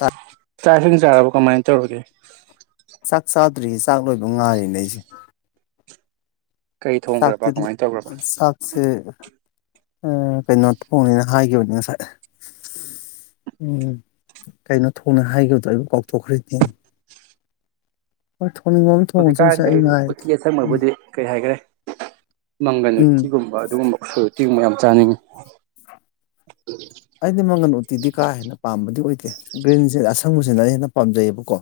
ꯆꯥꯛ ꯆꯥꯛꯁꯤꯡ ꯆꯥꯔꯕꯣ ꯀꯃꯥꯏꯅ ꯇꯧꯔꯒꯦ ꯆꯥꯛ ꯆꯥꯗ꯭ꯔꯤ ꯆꯥꯛ ꯂꯣꯏꯕ ꯉꯥꯢꯔꯤꯅꯦ ꯑꯩꯁꯦ ꯀꯩ ꯊꯣꯡꯈ꯭ꯔꯕ ꯆꯥꯛꯇꯗꯤ ꯀꯃꯥꯏꯅ ꯇꯧꯈ꯭ꯔꯕ ꯆꯥꯛꯁꯦ ꯎꯪ ꯀꯩꯅꯣ ꯊꯣꯡꯅꯤꯅ ꯍꯥꯏꯈꯤꯕꯅꯤ ꯉꯁꯥꯏ ꯎꯝ ꯀꯩꯅꯣ ꯊꯣꯡꯅꯤ ꯍꯥꯏꯈꯤꯕꯗꯣ ꯑꯩꯕꯨ ꯀꯥꯎꯊꯣꯛꯈ꯭꯭ꯔꯦ [inaudible] ꯊꯣꯡꯉꯁꯨꯁꯦ ꯍꯧꯖꯤꯛꯀꯥꯟꯁꯦ ꯑꯩ ꯉꯥꯏꯔꯒꯦ ꯎꯇꯤ ꯎꯝ ꯑꯁꯪꯕꯕꯨꯗꯤ ꯀꯩ ꯍꯥꯏꯈ꯭ꯔꯦ ꯃꯪꯒꯟ ꯎꯝ ꯎꯇꯤꯒꯨꯝꯕ ꯑꯗꯨꯒꯨꯝꯕ ꯁꯨ ꯇꯤꯡꯕ ꯌꯥꯝ ꯆꯥꯅꯤꯡꯉꯤ ꯑꯩꯗꯤ ꯃꯪꯒꯟ ꯎꯇꯤꯗꯤ ꯀꯥ ꯍꯦꯟꯅ ꯄꯥꯝꯕꯗꯤ ꯑꯣꯏꯗꯦ ꯒ꯭ꯔꯤꯟꯁꯤ ꯑꯁꯪꯕꯁꯤꯅ ꯑꯩꯅ ꯍꯦ ꯄꯥꯝꯖꯩꯌꯦꯕꯀꯣ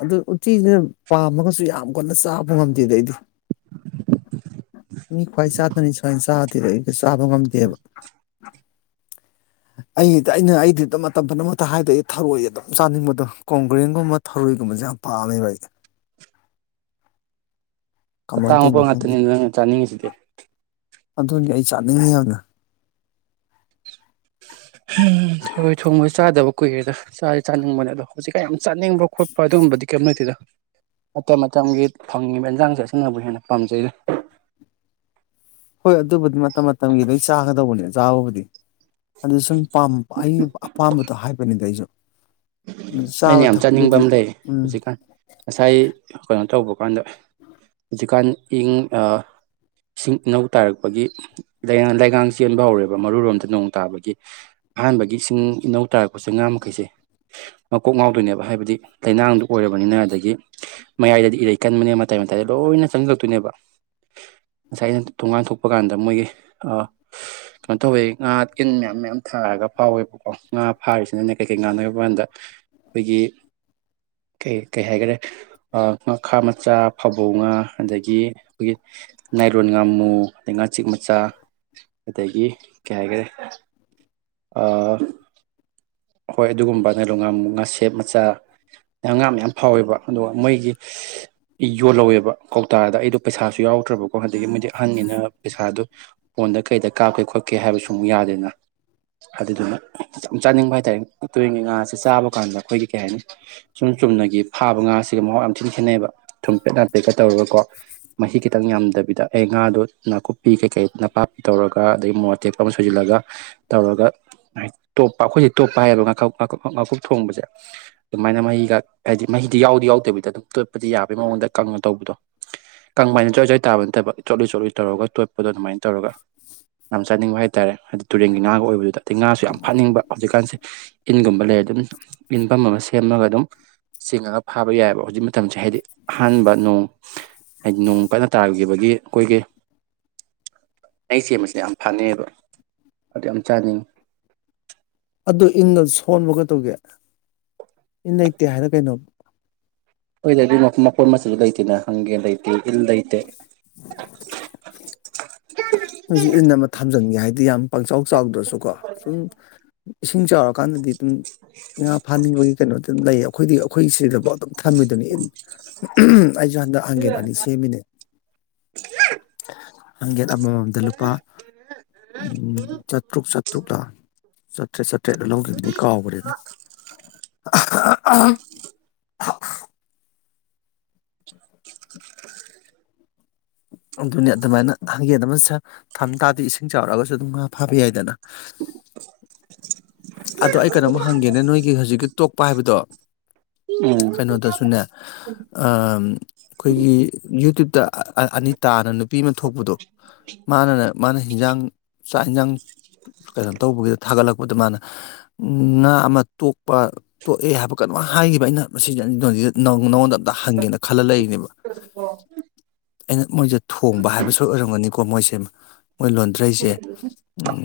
ꯑꯗꯨ ꯎꯇꯤꯁꯤꯅ ꯄꯥꯝꯃꯒꯁꯨ ꯌꯥꯝ ꯀꯟꯅ ꯆꯥꯕ ꯉꯝꯗꯦꯗ ꯑꯩꯗꯤ ꯃꯤ ꯈ꯭ꯋꯥꯏ ꯆꯥꯗꯅꯤ ꯁꯨꯃꯥꯏꯅ ꯆꯥꯗꯦꯕ ꯑꯩ ꯆꯥꯕ ꯉꯝꯗꯦꯕ ꯑꯩꯗꯤ ꯑꯩꯅ ꯑꯩꯗꯤ ꯑꯗꯨ ꯃꯇꯝ ꯄꯨꯝꯅꯃꯛꯇ ꯍꯥꯏꯗ ꯑꯩ ꯊꯔꯣꯏ ꯑꯗꯨꯝ ꯆꯥꯅꯤꯡꯕꯗꯣ ꯀꯣꯡꯒ꯭ꯔꯦꯟꯒꯨꯝꯕ ꯊꯔꯣꯏꯒꯨꯝꯕꯁꯦ ꯌꯥꯝ ꯄꯥꯝꯃꯦꯕ ꯑꯩ ꯀꯃꯥꯏꯅ ꯑꯇꯥꯡꯕ ꯇꯧꯔꯤꯅꯣ ꯈꯪꯗꯦ ꯉꯥꯛꯇꯅꯤ ꯅꯪ ꯆꯥꯅꯤꯡꯉꯤꯁꯤꯗꯤ ꯑꯗꯨꯅꯤ ꯑꯩ ꯆꯥꯅꯤꯡꯉꯤ ꯌꯥꯝꯅ ꯎꯝ ꯊꯔꯣꯏ ꯊꯣꯡꯕ ꯆꯥꯗꯕ ꯀꯨꯏꯔꯦꯗ ꯆꯥꯗꯤ ꯆꯥꯅꯤꯡꯕꯅꯦ ꯑꯗꯣ ꯍꯧꯖꯤꯛ ꯀꯌꯥꯝ ꯆꯥꯅꯤꯡꯕ ꯈꯣꯠꯄ ꯑꯗꯨꯒꯨꯝꯕꯗꯤ ꯀꯦꯝ ꯂꯩꯇꯦꯗ ꯃꯇꯝ ꯃꯇꯝꯒꯤ ꯐꯪꯉꯤꯕ ꯏꯟꯁꯥꯡꯁꯦ ꯑꯁꯤꯅꯕꯨ ꯍꯦꯟꯅ ꯄꯥꯝꯖꯩꯗ ꯍꯣꯏ ꯑꯗꯨꯕꯨꯗꯤ ꯃꯇꯝ ꯃꯇꯝꯒꯤ ꯂꯣꯢ ꯆꯥꯒꯗꯧꯕꯅꯦ ꯆꯥꯕꯕꯨꯗꯤ ꯑꯗꯨ ꯁꯨꯝ ꯄꯥꯝ ꯑꯩ ꯑꯄꯥꯝꯕꯗꯣ ꯍꯥꯏꯕꯅꯤꯗ ꯑꯩꯁꯨ ꯆꯥꯕ ꯑꯩꯅ ꯌꯥꯝ ꯆꯥꯅꯤꯡꯕ ꯊꯛꯄꯒꯤꯗꯤ ꯑꯃ ꯂꯩ ꯎꯝ ꯍꯧꯖꯤꯛꯀꯥꯟ ꯉꯁꯥꯏ ꯀꯩꯅꯣ ꯇꯧꯕ ꯍꯧꯀꯥꯟꯗ ꯍꯧꯖꯤꯛꯀꯥꯟ ꯏꯪ ꯑꯥ ꯏꯁꯤꯡ ꯏꯅꯧ ꯇꯥꯔꯛꯄꯒꯤ ꯂꯩꯉꯥꯡ ꯆꯦꯟꯕ ꯍꯧꯔꯦꯕ ꯃꯔꯨꯔꯣꯝꯗ ꯅꯣꯡ ꯇꯥꯕꯒꯤ ꯑꯍꯥꯟꯕꯒꯤ ꯏꯁꯤꯡ ꯏꯅꯧ ꯇꯥꯔꯛꯄꯁꯦ ꯉꯥ ꯃꯈꯩꯁꯦ ꯃꯀꯣꯛ ꯉꯥꯎꯗꯣꯏꯅꯦꯕ ꯍꯥꯏꯕꯗꯤ ꯂꯩꯥꯅꯥꯡꯗꯨ ꯑꯣꯏꯔꯕꯅꯤꯅ ꯑꯗꯒꯤ ꯃꯌꯥꯏꯗꯗꯤ ꯏꯔꯩ ꯀꯟꯕꯅꯤꯅ ꯃꯇꯥꯏ ꯃꯇꯥꯏꯗ ꯂꯣꯏꯅ ꯆꯪꯖꯜꯂꯛꯇꯣꯏꯅꯦꯕ ꯉꯁꯥꯏ ꯑꯩꯅ ꯊꯣꯡꯒꯥꯟ ꯊꯣꯛꯄ ꯀꯥꯟꯗ ꯃꯣꯏꯒꯤ ꯀꯩꯅꯣ ꯇꯧꯋꯦ ꯉꯥ ꯏꯟ ꯃꯌꯥꯝ ꯃꯌꯥꯝ ꯊꯥꯔꯒ ꯐꯥꯎꯋꯦꯕꯀꯣ ꯉꯥ ꯐꯥꯔꯤꯁꯤꯅꯅꯦ ꯀꯩ ꯀꯩ ꯉꯥꯅ ꯀꯥꯟꯗ ꯑꯩꯈꯣꯏꯒꯤ ꯀꯩ ꯀꯩ ꯍꯥꯏꯒ꯭ꯔꯦ ꯉꯈꯥ ꯃꯆꯥ ꯐꯕꯧ ꯉꯥ ꯑꯗꯒꯤ ꯑꯩꯈꯣꯏꯒꯤ ꯅꯥꯏꯔꯣꯟ ꯉꯥꯃꯨ ꯑꯗꯩ ꯉꯥꯆꯤꯛ ꯃꯆꯥ ꯑꯗꯒꯤ ꯀꯩ ꯍꯥꯏꯒ꯭ꯔꯦ ꯑꯥ ꯍꯣꯏ ꯑꯗꯨꯒꯨꯝꯕ ꯅꯩꯅꯣꯟ ꯉꯥꯃꯨ, ꯉꯥꯁꯦꯞ ꯃꯆꯥ, ꯉꯥ ꯃꯌꯥꯝ ꯐꯥꯎꯋꯦꯕ ꯑꯗꯨꯒ ꯃꯣꯏꯒꯤ ꯌꯣꯜꯍꯧꯋꯦꯕ ꯀꯧꯇꯥꯗ ꯑꯩꯗꯣ ꯄꯩꯁꯥꯁꯨ ꯌꯥꯎꯗ꯭ꯔꯕꯀꯣ ꯑꯗꯒꯤ ꯃꯣꯏꯗꯤ ꯑꯍꯟꯅꯤꯅ ꯄꯩꯁꯥꯗꯨ ꯐꯣꯟꯗ ꯀꯩꯗ ꯀꯥꯞꯀꯦ ꯈꯣꯠꯀꯦ ꯍꯥꯏꯕꯁꯨ ꯑꯃꯨꯛ ꯌꯥꯗꯦꯅ ꯑꯗꯨꯗꯨꯅ ꯌꯥꯝ ꯆꯥꯅꯤꯡꯕ ꯍꯥꯏ ꯇꯥꯏ ꯇꯨꯔꯦꯟꯒꯤ ꯉꯥꯥꯁꯤ ꯆꯥꯕ ꯀꯥꯟꯗ ꯑꯩꯈꯣꯏꯒꯤ ꯀꯩ ꯍꯥꯏꯅꯤ ꯁꯨꯝ ꯆꯨꯝꯅꯒꯤ ꯐꯥꯕ ꯉꯥꯁꯤꯒ ꯃꯍꯥꯎ ꯌꯥꯝ ꯊꯤꯅ ꯈꯦꯠꯅꯩꯑꯕ ꯊꯨꯝꯄꯦꯠ ꯂꯥꯄꯦꯠꯀ ꯇꯧꯔꯒꯀꯣ ꯃꯍꯤ ꯈꯤꯇꯪ ꯌꯥꯝꯗꯕꯤꯗ ꯑꯦ ꯉꯥꯗꯣ ꯅꯥꯀꯨꯞꯄꯤ ꯀꯩꯀꯩ ꯅꯄꯥꯛꯄꯤ ꯇꯧꯔꯒ ꯑꯗꯒꯤ ꯃꯣꯔꯣꯛ ꯑꯇꯦꯛꯄ ꯑꯃ ꯁꯣꯏꯖꯤꯜꯂꯒ ꯇꯧꯔꯒ ꯇꯣꯞꯄ ꯑꯩꯈꯣꯏ ꯇꯣꯞꯄ ꯍꯥꯏꯌꯦꯕ ꯉꯥꯈ ꯉꯥꯀꯨꯞ ꯉꯥꯀꯨꯞ ꯊꯣꯡꯕꯁꯦ ꯑꯗꯨꯃꯥꯏꯅ ꯃꯍꯤꯒ ꯍꯥꯏꯗꯤ ꯃꯍꯤꯗꯤ ꯌꯥꯎꯗꯤ ꯌꯥꯎꯗꯕꯤꯗ ꯑꯗꯨꯝ ꯇꯣꯠꯄꯗꯤ ꯌꯥꯕꯩ ꯃꯑꯣꯡꯗ ꯀꯪꯅ ꯇꯧꯕꯤꯗꯣ ꯀꯪꯕ ꯍꯥꯏꯅ ꯖ꯭ꯋꯥꯏ ꯖ꯭ꯋꯥꯏ ꯇꯥꯕ ꯅꯠꯇꯕ ꯆꯣꯠꯂꯤ ꯆꯣꯠꯂꯤ ꯇꯧꯔꯒ ꯇꯣꯠ ꯗꯣ ꯑꯗꯨꯃꯥꯏꯅ ꯇꯧꯔꯒ ꯌꯥꯝꯝ ꯆꯥꯅꯤꯡꯕ ꯍꯥꯏꯇꯥꯔꯦ ꯍꯥꯏꯗꯤ ꯇꯨꯔꯦꯟꯒꯤ ꯉꯥꯒ ꯑꯣꯏꯕꯗꯨꯗ ꯑꯗꯒꯤ ꯉꯥꯁꯨ ꯌꯥꯝ ꯐꯥꯅꯤꯡꯕ ꯀꯥꯟꯁꯦ ꯏꯟꯒꯨꯝꯕ ꯂꯩ ꯑꯗꯨꯝ ꯏꯟꯐꯝ ꯑꯃ ꯁ ꯁꯦꯝꯃꯒ ꯑꯗꯨꯝ ꯆꯤꯡꯉꯒ ꯐꯥꯕ ꯌꯥꯏꯌꯦꯕ ꯍꯧꯖꯤꯛ ꯃꯇꯝꯁꯦ ꯍꯥꯏꯗꯤ ꯑꯍꯥꯟꯕ ꯅꯣꯡ ꯍꯥꯏꯗꯤ ꯅꯣꯡ ꯀꯟꯅ ꯇꯥꯈꯤꯕꯒꯤ ꯑꯩꯈꯣꯏꯒꯤ ꯑꯩꯆ ꯁꯦꯝꯕꯁꯤꯅ ꯌꯥꯝ ꯐꯥꯅꯩꯌꯦꯕ ꯑꯗꯨ ꯌꯥꯝ ꯆꯥꯅꯤꯡꯉꯤ ꯑꯗꯨ ꯏꯟꯗꯣ ꯁꯣꯟꯕ ꯀꯩꯗꯧꯒꯦ ꯏꯟ ꯂꯩꯇꯦ ꯍꯥꯏꯔ ꯀꯩꯅꯣ ꯍꯣꯏꯗ ꯑꯗꯨ ꯃꯄꯣꯠ ꯃꯆꯩꯁꯨ ꯂꯩꯇꯦꯅ ꯍꯪꯒꯦ ꯂꯩꯇꯦ ꯏꯜ ꯂꯩꯇꯦ ꯃꯣꯏꯁꯨ ꯏꯟ ꯑꯃ ꯊꯝꯖꯟꯒꯦ ꯍꯥꯏꯗ ꯗꯤ ꯌꯝ ꯄꯪꯆꯥꯎ ꯆꯥꯎꯗ꯭ꯔꯁꯨꯀꯣ ꯁꯨꯝ ꯏꯁꯤꯡ ꯆꯥꯎꯔ ꯀꯥꯟꯗꯗꯤ ꯑꯗꯨꯝ ꯉꯥ ꯐꯥꯅꯤꯡꯕꯒꯤ ꯀꯩꯅꯣ ꯑꯗꯨꯝ ꯂꯩ ꯑꯩꯈꯣꯏꯗꯤ ꯑꯩꯈꯣꯏ ꯁꯤꯗꯐꯥꯎ ꯑꯗꯨꯝ ꯊꯝꯃꯤꯗꯨꯅꯤ ꯢꯟ ꯎꯝ ꯑꯩꯁꯨ ꯍꯟꯗꯛ ꯍꯥꯡꯒꯦꯟ ꯑꯅꯤ ꯁꯦꯝꯃꯤꯅꯦ ꯍꯪꯒꯦꯟ ꯑꯃꯃꯝꯗ ꯂꯨꯄꯥ ꯆꯥꯇ꯭ꯔꯨꯛ ꯆꯥꯇ꯭ꯔꯨꯛ ꯂ ꯆꯥꯇ꯭ꯔꯦꯠ ꯆꯠ ꯇ꯭ꯔꯦꯠꯂ ꯂꯧꯒꯤꯝꯅꯤ ꯀꯥꯎꯒ꯭ꯔꯦꯗ [inaudible] ꯑꯗꯨꯅꯤ ꯑꯗꯨꯃꯥꯏꯅ ꯍꯪꯒꯦꯟ ꯑꯃ ꯆ ꯊꯝ ꯇꯥꯗꯤ ꯏꯁꯤꯡ ꯆꯥꯎꯔꯛꯑꯒꯁꯨ ꯑꯗꯨꯝ ꯉꯥ ꯐꯥꯕ ꯌꯥꯏꯗꯅ ꯑꯗꯣ ꯑꯩ ꯀꯩꯅꯣꯝꯃ ꯍꯪꯒꯦꯅꯦ ꯅꯣꯏꯒꯤ ꯍꯧꯖꯤꯛꯀꯤ ꯇꯨꯞ ꯄꯥꯢꯕꯗꯣ ꯎꯝ ꯀꯩꯅꯣꯗꯁꯨꯅꯦ ꯑꯥꯝ ꯑꯩꯈꯣꯏꯒꯤ ꯌꯨꯇ꯭ꯌꯨꯨꯞ ꯇꯥ ꯑꯅꯤꯇꯥꯅ ꯅꯨ ꯄꯤ ꯑꯃ ꯊꯣꯛꯄꯗꯣ ꯃꯥꯅꯅ ꯃꯥꯅ ꯍꯤꯟꯖꯥꯡ ꯆꯥꯛ ꯌꯦꯟꯁꯥꯡ ꯀꯩꯅꯣ ꯇꯧꯕꯒꯤꯗ ꯊꯥꯒꯠꯂꯛꯄꯗꯣ ꯃꯥꯅ ꯉꯥ ꯑꯃ ꯇꯣꯛꯄ ꯇꯣꯛꯑꯦ ꯍꯥꯏꯕ ꯀꯩꯅꯣꯝ ꯍꯥꯏꯈꯤꯕ ꯑꯩꯅ ꯃꯁꯤ ꯑꯅꯤꯒ ꯅ ꯅ ꯅꯉꯣꯟꯗ ꯑꯝꯇ ꯍꯪꯒꯦꯅ ꯈꯜꯂ ꯂꯩ ꯅꯦꯕ ꯑꯩꯅ ꯃꯣꯏꯁꯦ ꯊꯣꯡꯕ ꯍꯥꯏꯕꯁꯨ ꯑꯣꯏꯔꯝꯒꯅꯤꯀꯣ ꯀꯣ ꯃꯣꯏꯁꯦ ꯃꯣꯏ ꯂꯣꯟꯊ꯭ꯔꯩꯁꯦ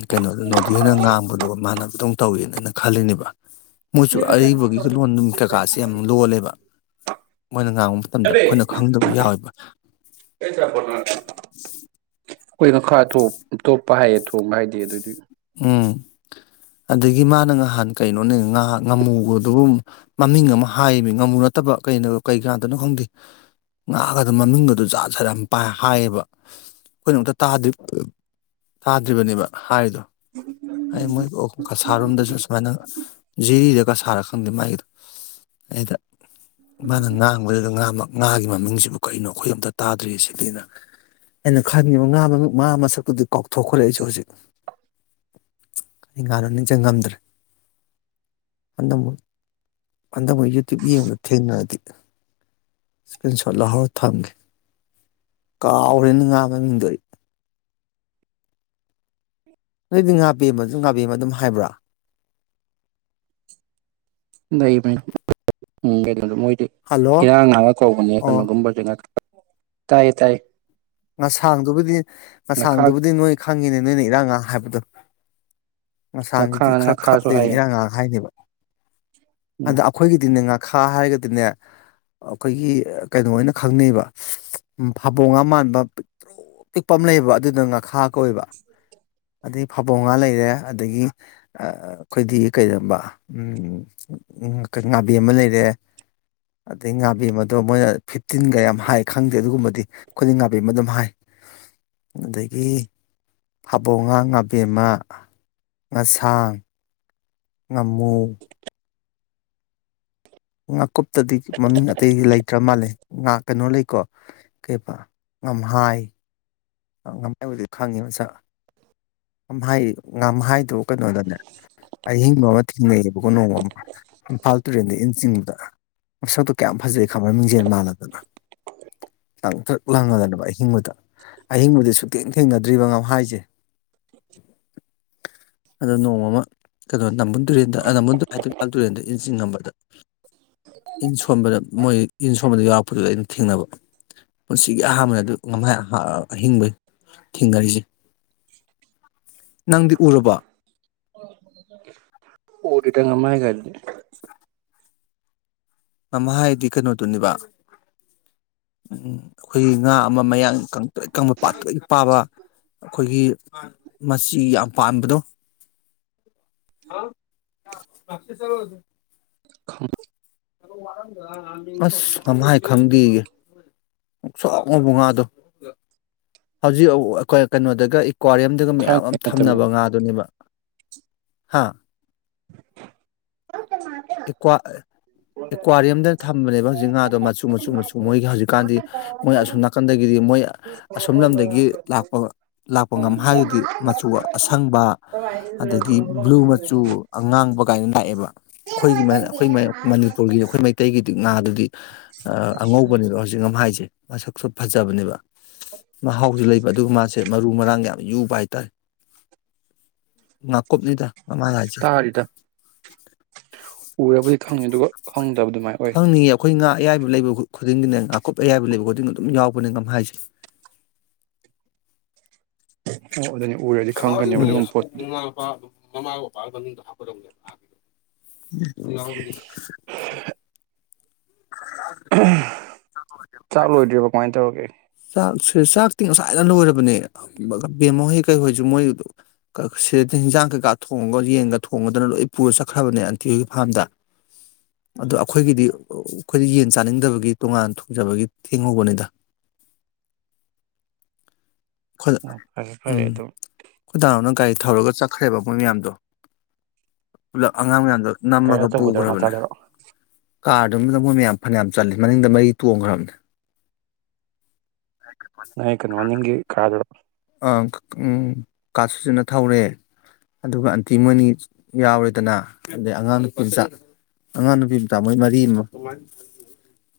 ꯀꯩꯅꯣꯗ ꯅꯣꯗꯤꯍꯣꯏꯅ ꯉꯥꯡꯕꯗꯨꯒ ꯃꯥꯥꯟꯅ ꯑꯗꯨꯝ ꯇꯧꯋꯦꯅ ꯑꯩꯅ ꯈꯜꯂꯤꯅꯦꯕ ꯃꯣꯏꯁꯨ ꯑꯔꯤꯕꯒꯤ ꯂꯣꯟ ꯅꯨꯡ ꯀꯩꯀꯥꯁꯦ ꯌꯥꯝ ꯂꯣꯜꯂꯦꯕ ꯃꯣꯏꯅ ꯉꯥꯡꯕ ꯃꯇꯝꯗ ꯑꯩꯈꯣꯏꯅ ꯈꯪꯗꯕ ꯌꯥꯎꯋꯦꯕ ꯑꯩꯈꯣꯏꯅ ꯈꯥ ꯇꯣ ꯇꯣꯞꯄ ꯍꯥꯏꯌꯦ ꯊꯣꯡꯕ ꯍꯥꯏꯗꯤ ꯑꯗꯨꯗꯨꯏ ꯎꯝ ꯑꯗꯒꯤ ꯃꯥꯅ ꯅꯍꯥꯟ ꯀꯩꯅꯣꯅꯦ ꯉꯥ ꯉꯥꯃꯨꯒꯗꯨꯕꯨ ꯃꯃꯤꯡ ꯑꯃ ꯍꯥꯏꯌꯦꯃꯤ ꯉꯥꯃꯨ ꯅꯠꯇꯕ ꯀꯩꯅꯣ ꯀꯩꯉꯥꯗꯅꯣ ꯈꯪꯗꯦ ꯉꯥꯒꯗꯣ ꯃꯃꯤꯡꯒꯗꯣ ꯖꯥꯠ ꯖꯥꯠ ꯌꯥꯝ ꯄꯥ ꯍꯥꯏꯌꯦꯕ ꯑꯩꯈꯣꯏꯅꯣꯝꯇ ꯇꯥꯗꯤ ꯇꯥꯗ꯭ꯔꯤꯕꯅꯦꯕ ꯍꯥꯏꯗꯣ ꯑꯩ ꯃꯣꯏ ꯑꯣꯛ ꯀꯁꯥꯔꯔꯣꯝꯗꯁꯨ ꯁꯨꯃꯥꯏꯅ ꯖꯤꯔꯤꯔ ꯀꯁꯥꯔꯔ ꯈꯪꯗꯦ ꯃꯥꯒꯤꯗꯣ ꯑꯩꯗ ꯃꯥꯅ ꯉꯥꯡꯕꯗꯨꯗ ꯉꯥꯃ ꯉꯥꯒꯤ ꯃꯃꯤꯡꯁꯤꯕꯨ ꯀꯩꯅꯣ ꯑꯩꯈꯣꯏ ꯑꯝꯇ ꯇꯥꯗ꯭ꯔꯤꯌꯦ ꯁꯤꯗꯤꯅ ꯑꯩꯅ ꯈꯟꯈꯤꯕ ꯉꯥ ꯃꯃꯤꯡ ꯉꯥ ꯃꯁꯛꯇꯨꯗꯤ ꯀꯥꯎꯊꯣꯛꯈ꯭ꯔꯦ ꯑꯩꯁꯨ ꯍꯖꯤꯛ ꯀꯔꯤ ꯉꯥꯅꯣ ꯅꯤꯡꯁꯪ ꯉꯝꯗ꯭ꯔꯦ ꯍꯟꯗꯛꯃꯨꯛ ꯍꯟꯗꯛ ꯑꯃꯨꯛ ꯌꯨꯇ꯭ꯌꯨꯕ ꯌꯦꯡꯕꯗ ꯊꯦꯡꯅꯔꯗꯤ ꯁꯀ꯭ꯔꯤꯟ ꯁꯣꯠ ꯂꯧꯍꯧꯔ ꯊꯝꯒꯦ ꯀꯥꯎꯔꯦꯅꯦ ꯉꯥ ꯃꯃꯤꯡꯗꯣ ꯑꯩ ꯅꯣꯏꯗꯤ ꯉꯥ ꯄꯦꯝꯃꯥꯖꯨ ꯉꯥꯕꯦꯝꯃ ꯑꯗꯨꯝ ꯍꯥꯏꯕ꯭ꯔ ꯂꯩ ꯚꯥꯢ ꯎꯝ ꯀꯣ ꯃꯣꯏꯗꯤ ꯍꯜꯂꯣ ꯏꯔꯥꯡ ꯉꯥꯒ ꯀꯧꯕꯅꯦ ꯑꯣ ꯀꯩꯅꯣꯒꯨꯝꯕꯁꯦ ꯉ ꯇꯥꯏꯌꯦ ꯇꯥꯏꯌꯦ ꯉꯁꯥꯡꯗꯨꯕꯨꯗꯤ ꯉꯈꯥ ꯉꯁꯥꯡꯗꯨꯕꯨꯗꯤ ꯅꯣꯏ ꯈꯪꯉꯤꯅꯦ ꯅꯣꯏꯅ ꯏꯔꯥꯡ ꯉꯥ ꯍꯥꯏꯕꯗꯣ ꯉꯈꯥ ꯉꯁꯥꯡꯖꯤꯗꯤ ꯈꯔ ꯉꯈꯥꯁꯨ ꯈꯠꯂꯦꯅ ꯍꯥꯏꯌꯦ ꯏꯔꯥꯡ ꯉꯥ ꯍꯥꯏꯅꯦꯕ ꯎꯝ ꯑꯗ ꯑꯈꯣꯏꯒꯤꯗꯤꯅꯦ ꯉꯥ ꯈꯥ ꯍꯥꯏꯔꯒꯗꯤꯅꯦ ꯑꯈꯣꯏꯒꯤ ꯀꯩꯅꯣ ꯑꯣꯏꯅ ꯈꯪꯅꯩꯕ ꯎꯝ ꯐꯥꯕꯣꯡꯉꯥ ꯃꯥꯟꯕ ꯄꯤꯛꯇ꯭ꯔꯨ ꯄꯤꯛꯄ ꯑꯃ ꯂꯩꯕ ꯑꯗꯨꯅ ꯉꯥꯈꯥ ꯀꯧꯌꯦꯕ ꯑꯗꯩ ꯐꯥꯕꯣꯡꯉꯥ ꯂꯩꯔꯦ ꯑꯗꯒꯤ ꯈꯣꯏꯗꯤ ꯀꯩꯔꯕ ꯉꯥꯕꯦꯝꯃ ꯂꯩꯔꯦ ꯑꯗꯩ ꯉꯥꯕꯦꯝꯃ ꯗꯣ ꯃꯣꯏꯅ ꯇꯤꯟꯒ ꯌꯥꯝ ꯍꯥꯏ ꯈꯪꯗꯦ ꯑꯗꯨꯒꯨꯝꯕꯗꯤ ꯈꯨꯗꯤ ꯉꯥꯕꯦꯝꯃ ꯑꯗꯨꯝ ꯍꯥꯏ ꯑꯗꯒꯤ ꯐꯥꯕꯣꯡꯉꯥ ꯉꯥꯕꯦꯝꯃꯥ ꯉꯁꯥꯡ ꯉꯥꯃꯨ ꯉꯥꯀꯨꯞ ꯇꯗꯤ ꯃꯃꯤꯡ ꯑꯇꯩ ꯂꯩ ꯇ꯭ꯔ ꯃꯥꯜꯂꯦ ꯉꯥꯥ ꯀꯩꯅꯣ ꯂꯩꯀꯣ ꯀꯩꯕ ꯉꯝꯍꯥꯏ ꯉꯝꯍꯥꯏꯕꯨꯗꯤ ꯈꯪꯉꯤ ꯃꯁꯛ ꯉꯝꯍꯥꯏ ꯉꯝꯍꯥꯏꯗꯣ ꯀꯩꯅꯣꯗꯅꯦ ꯑꯍꯤꯡꯕ ꯑꯃ ꯊꯦꯡꯅꯩꯌꯦꯕꯀꯣ ꯅꯣꯡꯃ ꯑꯃ ꯏꯝꯐꯥꯜ ꯇꯨꯔꯦꯟꯗ ꯏꯟ ꯆꯤꯡꯕꯗ ꯃꯁꯛꯇꯣ ꯀꯌꯥꯝ ꯐꯖꯩ ꯈꯪꯕ꯭ꯔ ꯃꯤꯡꯖꯦꯜ ꯃꯥꯜꯂꯗꯅ ꯂꯪꯇ꯭ꯔꯤꯛ ꯂꯪꯉꯗꯅ ꯑꯍꯤꯡꯕꯗ ꯑꯍꯤꯡꯕꯗꯤ ꯁꯨꯛꯊꯦꯡ ꯊꯦꯡꯅꯗ꯭ꯔꯤꯕ ꯉꯝꯍꯥꯏꯖꯦ ꯑꯗꯣ ꯅꯣꯡꯃꯃ ꯀꯅꯣ ꯅꯝꯕꯨꯜ ꯇꯨꯔꯦꯜꯗ ꯅꯝꯕꯨꯜ ꯇꯨꯔꯦꯜ ꯍꯥꯏꯗꯦ ꯏꯝꯐꯥꯜ ꯇꯨꯔꯦꯜꯗ ꯏꯟ ꯆꯤꯡꯉꯝꯕꯗ ꯏꯟ ꯁꯣꯟꯕꯗ ꯃꯣꯏ ꯏꯟ ꯁꯣꯟꯕꯗ ꯌꯥꯎꯔꯛꯄꯗꯨꯗ ꯑꯩꯅ ꯊꯦꯡꯅꯕ ꯄꯨꯟꯁꯤꯒꯤ ꯑꯍꯥꯟꯕꯅꯦ ꯑꯗꯨ ꯉꯝꯍꯥꯏ ꯑ ꯑꯍꯤꯡꯕꯩ ꯊꯦꯡꯅꯔꯤꯖꯦ ꯅꯪꯗꯤ ꯎꯔꯕꯣ ꯎꯗ꯭ꯔꯤꯗ ꯉꯝꯍꯥꯏꯒꯗꯨꯗꯤ ꯉꯝꯍꯥꯏꯗꯤ ꯀꯅꯣꯗꯨꯅꯦꯕ ꯈꯣꯏꯒꯤ ꯉꯥ ꯑꯃ ꯃꯌꯥꯡ ꯀꯪ ꯇ꯭ꯔꯤꯛ ꯀꯪꯕ ꯄꯥꯇ꯭ꯔꯤꯛ ꯄꯥꯕ ꯈꯣꯏꯒꯤ ꯃꯆꯤ ꯌꯥꯝ ꯄꯥꯟꯕꯗꯣ ꯈꯪ ꯑꯁ ꯉꯝꯍꯥꯏ ꯈꯪꯗꯦꯌꯦ ꯉꯧꯁꯣꯛ ꯉꯧꯕ ꯉꯥꯗꯣ ꯍꯧꯖꯤꯛ ꯑ ꯀꯩꯅꯣꯗꯒ ꯀ꯭ꯋꯥꯔꯤꯌꯝꯗꯒ ꯃꯌꯥꯝ ꯑꯝ ꯊꯥꯏꯅꯉꯩ ꯃꯇꯝꯗ ꯊꯝꯅꯕ ꯉꯥꯗꯨꯅꯦꯕ ꯍꯥꯥ ꯑꯦꯀ꯭ꯋꯥ ꯑꯦꯀ꯭ꯋꯥꯔꯤꯌꯝꯗ ꯊꯝꯕꯅꯦꯕ ꯍꯧꯖꯤꯛ ꯉꯥ ꯗꯣ ꯃꯆꯨ ꯃꯆꯨ ꯃꯆꯨ ꯃꯆꯨ ꯃꯣꯏꯒꯤ ꯍꯧꯖꯤꯛꯀꯥꯟꯗꯤ ꯃꯣꯏ ꯑꯁꯣꯝ ꯅꯥꯀꯟꯗꯒꯤꯗꯤ ꯃꯣꯏ ꯑꯁꯣꯝ ꯂꯝꯗꯒꯤ ꯂꯥꯛꯄ ꯂꯥꯛꯄ ꯉꯝꯍꯥꯏꯒꯗꯤ ꯃꯆꯨ ꯑꯁꯪꯕ ꯑꯗꯒꯤ ꯕ꯭ꯂꯨ ꯃꯆꯨ ꯑꯉꯥꯡꯕ ꯀꯥꯏꯅ ꯂꯥꯛ ꯑꯦꯕ ꯑꯩꯈꯣꯏꯒꯤ ꯃ ꯑꯩꯈꯣꯏ ꯃꯅꯤꯄꯨꯔꯒꯤ ꯑꯩꯈꯣꯏ ꯃꯩꯇꯩꯒꯤꯗꯤ ꯉꯥꯗꯨ ꯒꯤ ꯑ ꯑꯉꯧꯕꯅꯤꯗꯣ ꯍꯧꯖꯤꯛ ꯉꯝꯍꯥꯏꯖꯦ ꯃꯁꯛꯁꯨ ꯐꯖꯕꯅꯦꯕ ꯃꯍꯥꯎꯖꯨ ꯂꯩꯕ ꯑꯗꯨꯒ ꯃꯥꯁꯦ ꯃꯔꯨ ꯃꯔꯥꯡ ꯌꯥꯝ ꯌꯨꯕ ꯍꯥꯏꯇꯥꯔꯦ ꯉꯥꯀꯨꯞꯅꯤꯗ ꯃꯃꯥꯡꯉꯥꯏꯖ ꯇꯥꯔꯤꯗ ꯎꯔꯕꯨꯗꯤ ꯈꯪꯅꯤ ꯑꯗꯨꯒ ꯈꯪꯗꯕ ꯑꯗꯨꯃꯥꯏꯅ ꯑꯣꯏ ꯈꯪꯅꯤꯌꯦ ꯑꯩꯈꯣꯏ ꯉꯥ ꯑꯌꯥꯏꯕ ꯂꯩꯕ ꯈꯨꯗꯤꯡꯒꯤꯅꯦ ꯉꯥꯀꯨꯞ ꯑꯌꯥꯏꯕ ꯂꯩꯕ ꯈꯨꯗꯤꯡ ꯑꯗꯨꯝ ꯌꯥꯎꯕꯅꯦ ꯉꯝꯍꯥꯏꯁꯦ ꯑꯣ ꯑꯗꯨꯅꯤ ꯎꯔꯗꯤ ꯈꯪꯒꯅꯦꯕ ꯑꯗꯨꯒꯨꯝꯕ ꯄꯣꯠꯇꯨꯗꯤ ꯃꯃꯥꯒ ꯃꯄꯥꯒꯤ ꯃꯃꯤꯡꯗꯣ ꯍꯥꯞꯀꯗꯕꯅꯦꯕ ꯑꯒꯤꯗꯣ ꯌꯥꯎꯗꯗꯤ [unintelligible] [inaudible] ꯆꯥꯛ ꯂꯣꯏꯗ꯭ꯔꯤꯕꯣ ꯀꯃꯥꯏ ꯇꯧꯔꯒꯦ ꯆꯥꯛꯁꯦ ꯆꯥꯛꯇꯤ ꯉꯁꯥꯏꯅ ꯂꯣꯏꯔꯕꯅꯦ ꯕꯦꯝꯃꯍꯣꯏ ꯀꯩꯍꯣꯏꯁꯨ ꯃꯣꯏ ꯁꯤꯗ ꯍꯤꯟꯖꯥꯡ ꯀꯩꯀꯥ ꯊꯣꯡꯉꯒ ꯌꯦꯟꯒ ꯊꯣꯡꯉꯗꯅ ꯂꯣꯏ ꯄꯨꯔꯒ ꯆꯠꯈ꯭ꯔꯕꯅꯦ ꯑꯟꯇꯤꯍꯣꯏꯒꯤ ꯐꯥꯝꯗ ꯑꯗꯣ ꯑꯩꯈꯣꯏꯒꯤꯗꯤ ꯑꯩꯈꯣꯏꯗꯤ ꯌꯦꯟ ꯆꯥꯅꯤꯡꯗꯕꯒꯤ ꯇꯣꯉꯥꯟꯅ ꯊꯣꯡꯖꯕꯒꯤ ꯊꯦꯡꯍꯧꯕꯅꯤꯗ ꯑꯩꯈꯣꯏꯗ ꯑꯣ ꯐꯔꯦ ꯎꯝ ꯐꯔꯦ ꯑꯗꯨꯝ ꯑꯩꯈꯣꯏꯗ ꯅ ꯒꯥꯔꯤ ꯊꯧꯔꯒ ꯆꯠꯈ꯭ꯔꯦꯕ ꯃꯣꯏ ꯃꯌꯥꯝꯗꯣ ꯄꯨꯂꯞ ꯑꯉꯥꯡ ꯃꯌꯥꯝꯗꯣ ꯒꯥꯔꯤ ꯅꯝꯃꯒ ꯑꯆꯧꯕꯗꯔꯣ ꯄꯨꯈ꯭ꯔꯕꯅꯦ ꯃꯆꯥꯗꯔꯣ ꯀꯥꯔꯗꯨꯃꯗ ꯃꯣꯏ ꯃꯌꯥꯝ ꯐꯅꯌꯥꯝ ꯆꯜꯂꯤ ꯃꯅꯤꯡꯗ ꯃꯔꯤ ꯇꯣꯡꯈ꯭ꯔꯕꯅꯦ ꯅꯣꯏ ꯀꯩꯅꯣ ꯃꯅꯤꯡꯒꯤ ꯀꯥꯗꯨꯔꯣ ꯑ ꯑꯪꯪ ꯀꯥ ꯁꯨꯁꯤꯟꯅ ꯊꯧꯔꯦ ꯑꯗꯨꯒ ꯑꯟꯇꯤ ꯃꯣꯏꯅꯤ ꯌꯥꯎꯔꯦꯗꯅ ꯑꯗꯩ ꯑꯉꯥꯡ ꯅꯨꯄꯤ ꯃꯆꯥ ꯑꯉꯥꯡ ꯅꯨꯄꯤ ꯃꯆꯥ ꯃꯣꯏ ꯃꯔꯤ ꯑꯃ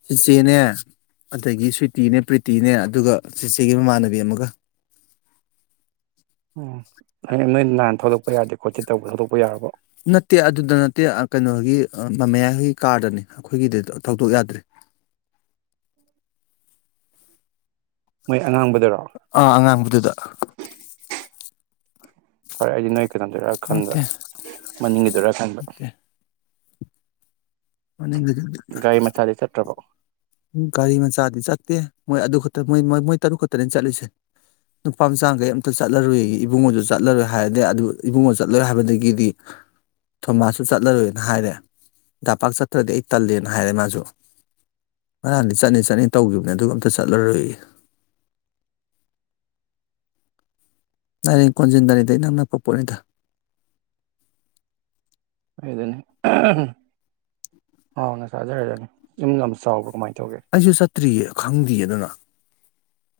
ꯆꯤꯆꯦꯅꯦ ꯑꯗꯒꯤ ꯁ꯭ꯋꯤꯇꯤꯅꯦ ꯄ꯭ꯔꯤꯇꯤꯅꯦ ꯑꯗꯨꯒ ꯆꯤꯆꯦꯒꯤ ꯃꯃꯥꯟꯅꯕꯤ ꯑꯃꯒ ꯐꯔꯦ ꯅꯣꯏ ꯅꯍꯥꯟ ꯊꯧꯗꯣꯛꯄ ꯌꯥꯗꯦ ꯈꯣꯠꯇꯦ ꯇꯧꯕꯗꯣ ꯊꯧꯗꯣꯛꯄ ꯌꯥꯔꯕꯣ ꯅꯠꯇꯦ ꯑꯗꯨꯗ ꯅꯠꯇꯦ ꯀꯩꯅꯣꯒꯤ ꯃꯃꯌꯥꯍꯣꯏꯒꯤ ꯀꯥꯔꯗꯅꯦ ꯑꯩꯈꯣꯏꯒꯤꯗꯤ ꯊꯧꯗꯣꯛ ꯌꯥꯗ꯭ꯔꯦ ꯃꯣꯏ ꯑꯉꯥꯡꯕꯗꯨꯔꯣ ꯑꯥ ꯑꯉꯥꯡꯕꯗꯨꯗ ꯐꯔꯦ ꯑꯗꯨ ꯅꯣꯏ ꯀꯩꯅꯣꯗꯨꯔꯥ ꯈꯟꯕ ꯅꯠꯇꯦ ꯃꯅꯤꯡꯒꯤꯗꯨꯔꯥ ꯈꯟꯕ ꯅꯠꯇꯦ ꯃꯅꯤꯡꯗꯨꯗ ꯒꯥꯔꯤ ꯃꯆꯥꯗꯤ ꯆꯠꯇ꯭ꯔꯕꯣ ꯒꯥꯔꯤ ꯃꯆꯥꯗꯤ ꯆꯠꯇꯦ ꯃꯣꯏ ꯑꯗꯨ ꯈꯛꯇ ꯃꯣꯏ ꯃꯣꯏ ꯃꯣꯏ ꯇꯔꯨꯛ ꯈꯛꯇꯅꯦ ꯆꯠꯂꯤꯁꯦ ꯅꯨꯄꯥ ꯃꯆꯥ ꯒꯩ ꯑꯝꯇ ꯆꯠꯂꯔꯣꯏꯌꯦ ꯏꯕꯨꯡꯉꯣꯁꯨ ꯆꯠꯂꯔꯣꯏ ꯍꯥꯏꯔꯗꯤ ꯑꯗꯨ ꯏꯕꯨꯡꯉꯣ ꯆꯠꯂꯔꯣꯏ ꯍꯥꯏꯕꯗꯒꯤꯗꯤ ꯊꯣꯃꯥꯁꯁꯨ ꯆꯠꯂꯔꯣꯏꯅ ꯍꯥꯏꯔꯦ ꯗꯥꯄꯥꯛ ꯆꯠꯇ꯭ꯔꯗꯤ ꯑꯩ ꯇꯜꯂꯦꯅ ꯍꯥꯏꯔꯦ ꯃꯥꯁꯨ ꯉꯔꯥꯟꯗꯤ ꯆꯠꯅꯤ ꯆꯠꯅꯤ ꯇꯧꯈꯤꯕꯅꯦ ꯑꯗꯨꯒ ꯑꯝꯇ ꯆꯠꯂꯔꯣꯏꯌꯦ ꯅꯥꯔꯤꯟ ꯀꯣꯟꯖꯤꯟꯗꯅꯤꯗ ꯏꯅꯛ ꯅꯛꯄ ꯄꯣꯠꯅꯤꯗ ꯑꯗꯨꯅꯤ ꯑꯍꯝ ꯍꯥꯎꯅ ꯆꯥꯖꯔꯅꯤ ꯌꯨꯝ ꯌꯥꯝ ꯆꯥꯎꯕ꯭ꯔꯣ ꯀꯃꯥꯏꯅ ꯇꯧꯒꯦ ꯑꯩꯁꯨ ꯆꯠꯇ꯭ꯔꯤꯌꯦ ꯈꯪꯗꯤꯌꯦ ꯑꯗꯨꯅ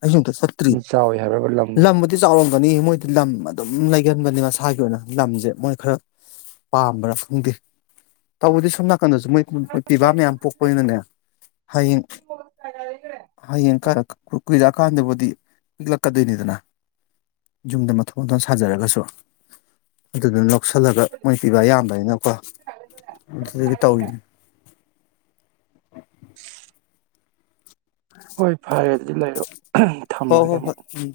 ꯑꯩꯁꯨ ꯑꯝꯇ ꯆꯠꯇ꯭ꯔꯤ ꯌꯨꯝ ꯆꯥꯎꯋꯤ ꯍꯥꯏꯕ꯭ꯔꯕ ꯂꯝꯗꯣ ꯂꯝꯕꯨꯗꯤ ꯆꯥꯎꯔꯝꯒꯅꯤ ꯃꯣꯏꯗꯤ ꯂꯝ ꯑꯗꯨꯝ ꯂꯩ ꯒꯟꯕꯅꯤ ꯃꯁꯥꯒꯤ ꯑꯣꯏꯅ ꯂꯝꯖꯦ ꯃꯣꯏ ꯈꯔ ꯄꯥꯝꯕ꯭ꯔꯥ ꯈꯪꯗꯦ ꯇꯧꯕꯗꯤ ꯁꯣꯝꯅꯄ ꯗꯁꯨ ꯃꯣꯏ ꯈꯨꯟ ꯄꯤꯕꯥ ꯃꯌꯥꯝ ꯄꯣꯛꯄꯅꯤꯅꯅꯦ ꯍꯌꯦꯡ ꯍꯌꯦꯡ ꯀꯔꯛ ꯀꯨ ꯀꯨꯏꯔꯀꯥꯟꯗꯕꯨꯗꯤ ꯄꯤꯛꯂꯛꯀꯗꯣꯏꯅꯤꯗꯅ ꯌꯨꯝꯗꯣ ꯃꯊꯣꯟ ꯃꯊꯣꯟ ꯁꯥꯖꯔꯒꯁꯨ ꯑꯗꯨꯗꯨꯅ ꯂꯧꯁꯤꯜꯂꯒ ꯃꯣꯏ ꯄꯤꯕ ꯌꯥꯝꯕꯅꯤꯅꯀꯣ ꯑꯗꯨꯒꯤ ꯇꯧꯔꯤꯅꯦ ꯍꯣꯏ ꯐꯔꯦ ꯑꯗꯨ ꯂꯩꯔꯣ ꯑꯍꯝ ꯍꯣ ꯊꯝꯃꯒꯦ ꯍꯣ ꯍꯣꯏ ꯑꯃꯨꯛ ꯎꯝ